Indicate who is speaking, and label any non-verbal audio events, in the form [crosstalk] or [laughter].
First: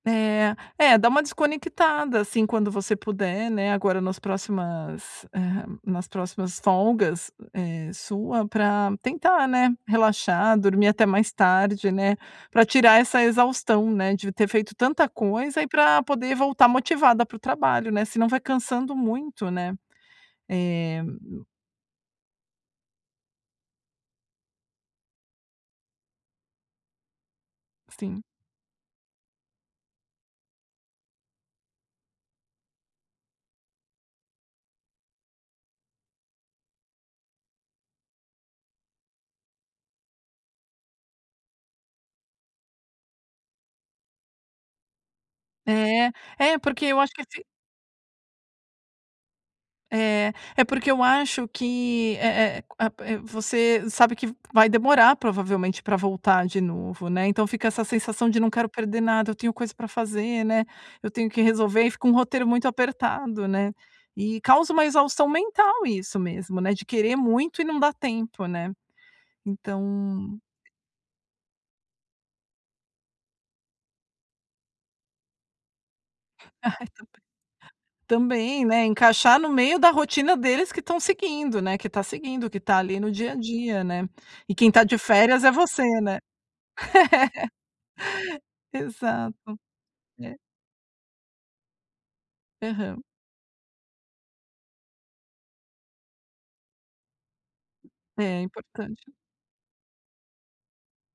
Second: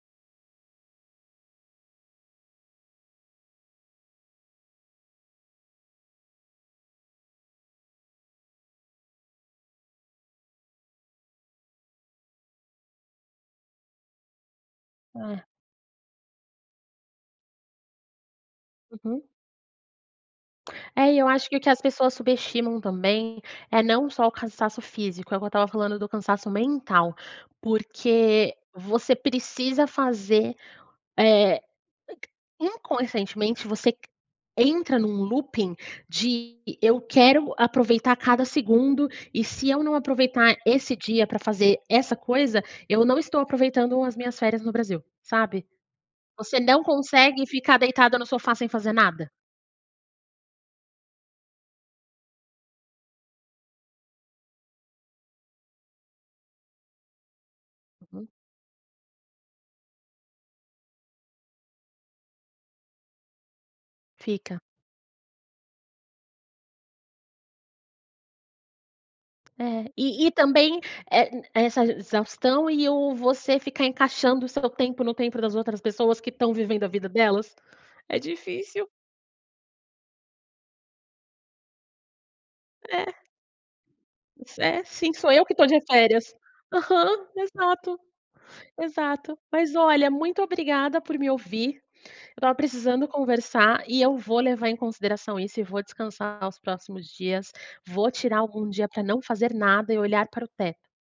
Speaker 1: É. É, dá uma desconectada, assim, quando você puder, né, agora nas próximas, hã, nas próximas folgas, eh, sua, pra tentar, né, relaxar, dormir até mais tarde, né, pra tirar essa exaustão, né, de ter feito tanta
Speaker 2: É.
Speaker 1: coisa e pra poder voltar motivada para o trabalho, né, senão vai cansando
Speaker 2: Uhum.
Speaker 1: muito, né. Eh
Speaker 2: É, e eu acho que o que as pessoas subestimam também é não só o cansaço físico, é o que eu estava falando do cansaço mental,
Speaker 1: Sim.
Speaker 2: porque você precisa fazer, eh, inconscientemente você c entra num looping de: "Eu quero aproveitar cada segundo e se eu não aproveitar esse dia pra fazer essa coisa, eu não estou aproveitando as minhas férias no Brasil", sabe.
Speaker 1: É.
Speaker 2: Você
Speaker 1: É,
Speaker 2: não
Speaker 1: porque eu acho que assi
Speaker 2: consegue ficar deitada no sofá, sem fazer nada.
Speaker 1: É. É porque eu acho que, eh eh, a pe você sabe que v vai demorar, provavelmente, pra voltar de novo, né, então fica essa
Speaker 2: Uhum.
Speaker 1: sensação de "não quero perder nada, eu tenho coisa para fazer, né. Eu tenho que resolver", e fica um roteiro muito apertado, né, e
Speaker 2: Fica.
Speaker 1: causa uma exaustão mental isso mesmo, né, de querer muito e não dá tempo, né,
Speaker 2: É, e e
Speaker 1: então
Speaker 2: também, eh, e essa exaustão e o você ficar encaixando o seu tempo no tempo das outras pessoas que estão vivendo
Speaker 1: Ai,
Speaker 2: a vida
Speaker 1: também.
Speaker 2: delas. É
Speaker 1: Também, né,
Speaker 2: difícil.
Speaker 1: encaixar no meio da rotina deles que estão seguindo, né, que tá seguindo, que tá ali no
Speaker 2: É.
Speaker 1: dia a dia, né. E quem
Speaker 2: É,
Speaker 1: tá de
Speaker 2: sim sou
Speaker 1: férias
Speaker 2: eu
Speaker 1: é
Speaker 2: que tô de
Speaker 1: você, né.
Speaker 2: férias. Aham,
Speaker 1: [laughs]
Speaker 2: exato, exato.
Speaker 1: Exato,
Speaker 2: Mas olha,
Speaker 1: é.
Speaker 2: muito obrigada por me ouvir, eu estava
Speaker 1: Aham.
Speaker 2: precisando conversar e eu vou levar em consideração isso e vou descansar os próximos dias, vou
Speaker 1: É,
Speaker 2: tirar
Speaker 1: é
Speaker 2: algum dia pra
Speaker 1: importante.
Speaker 2: não fazer nada e olhar para o teto.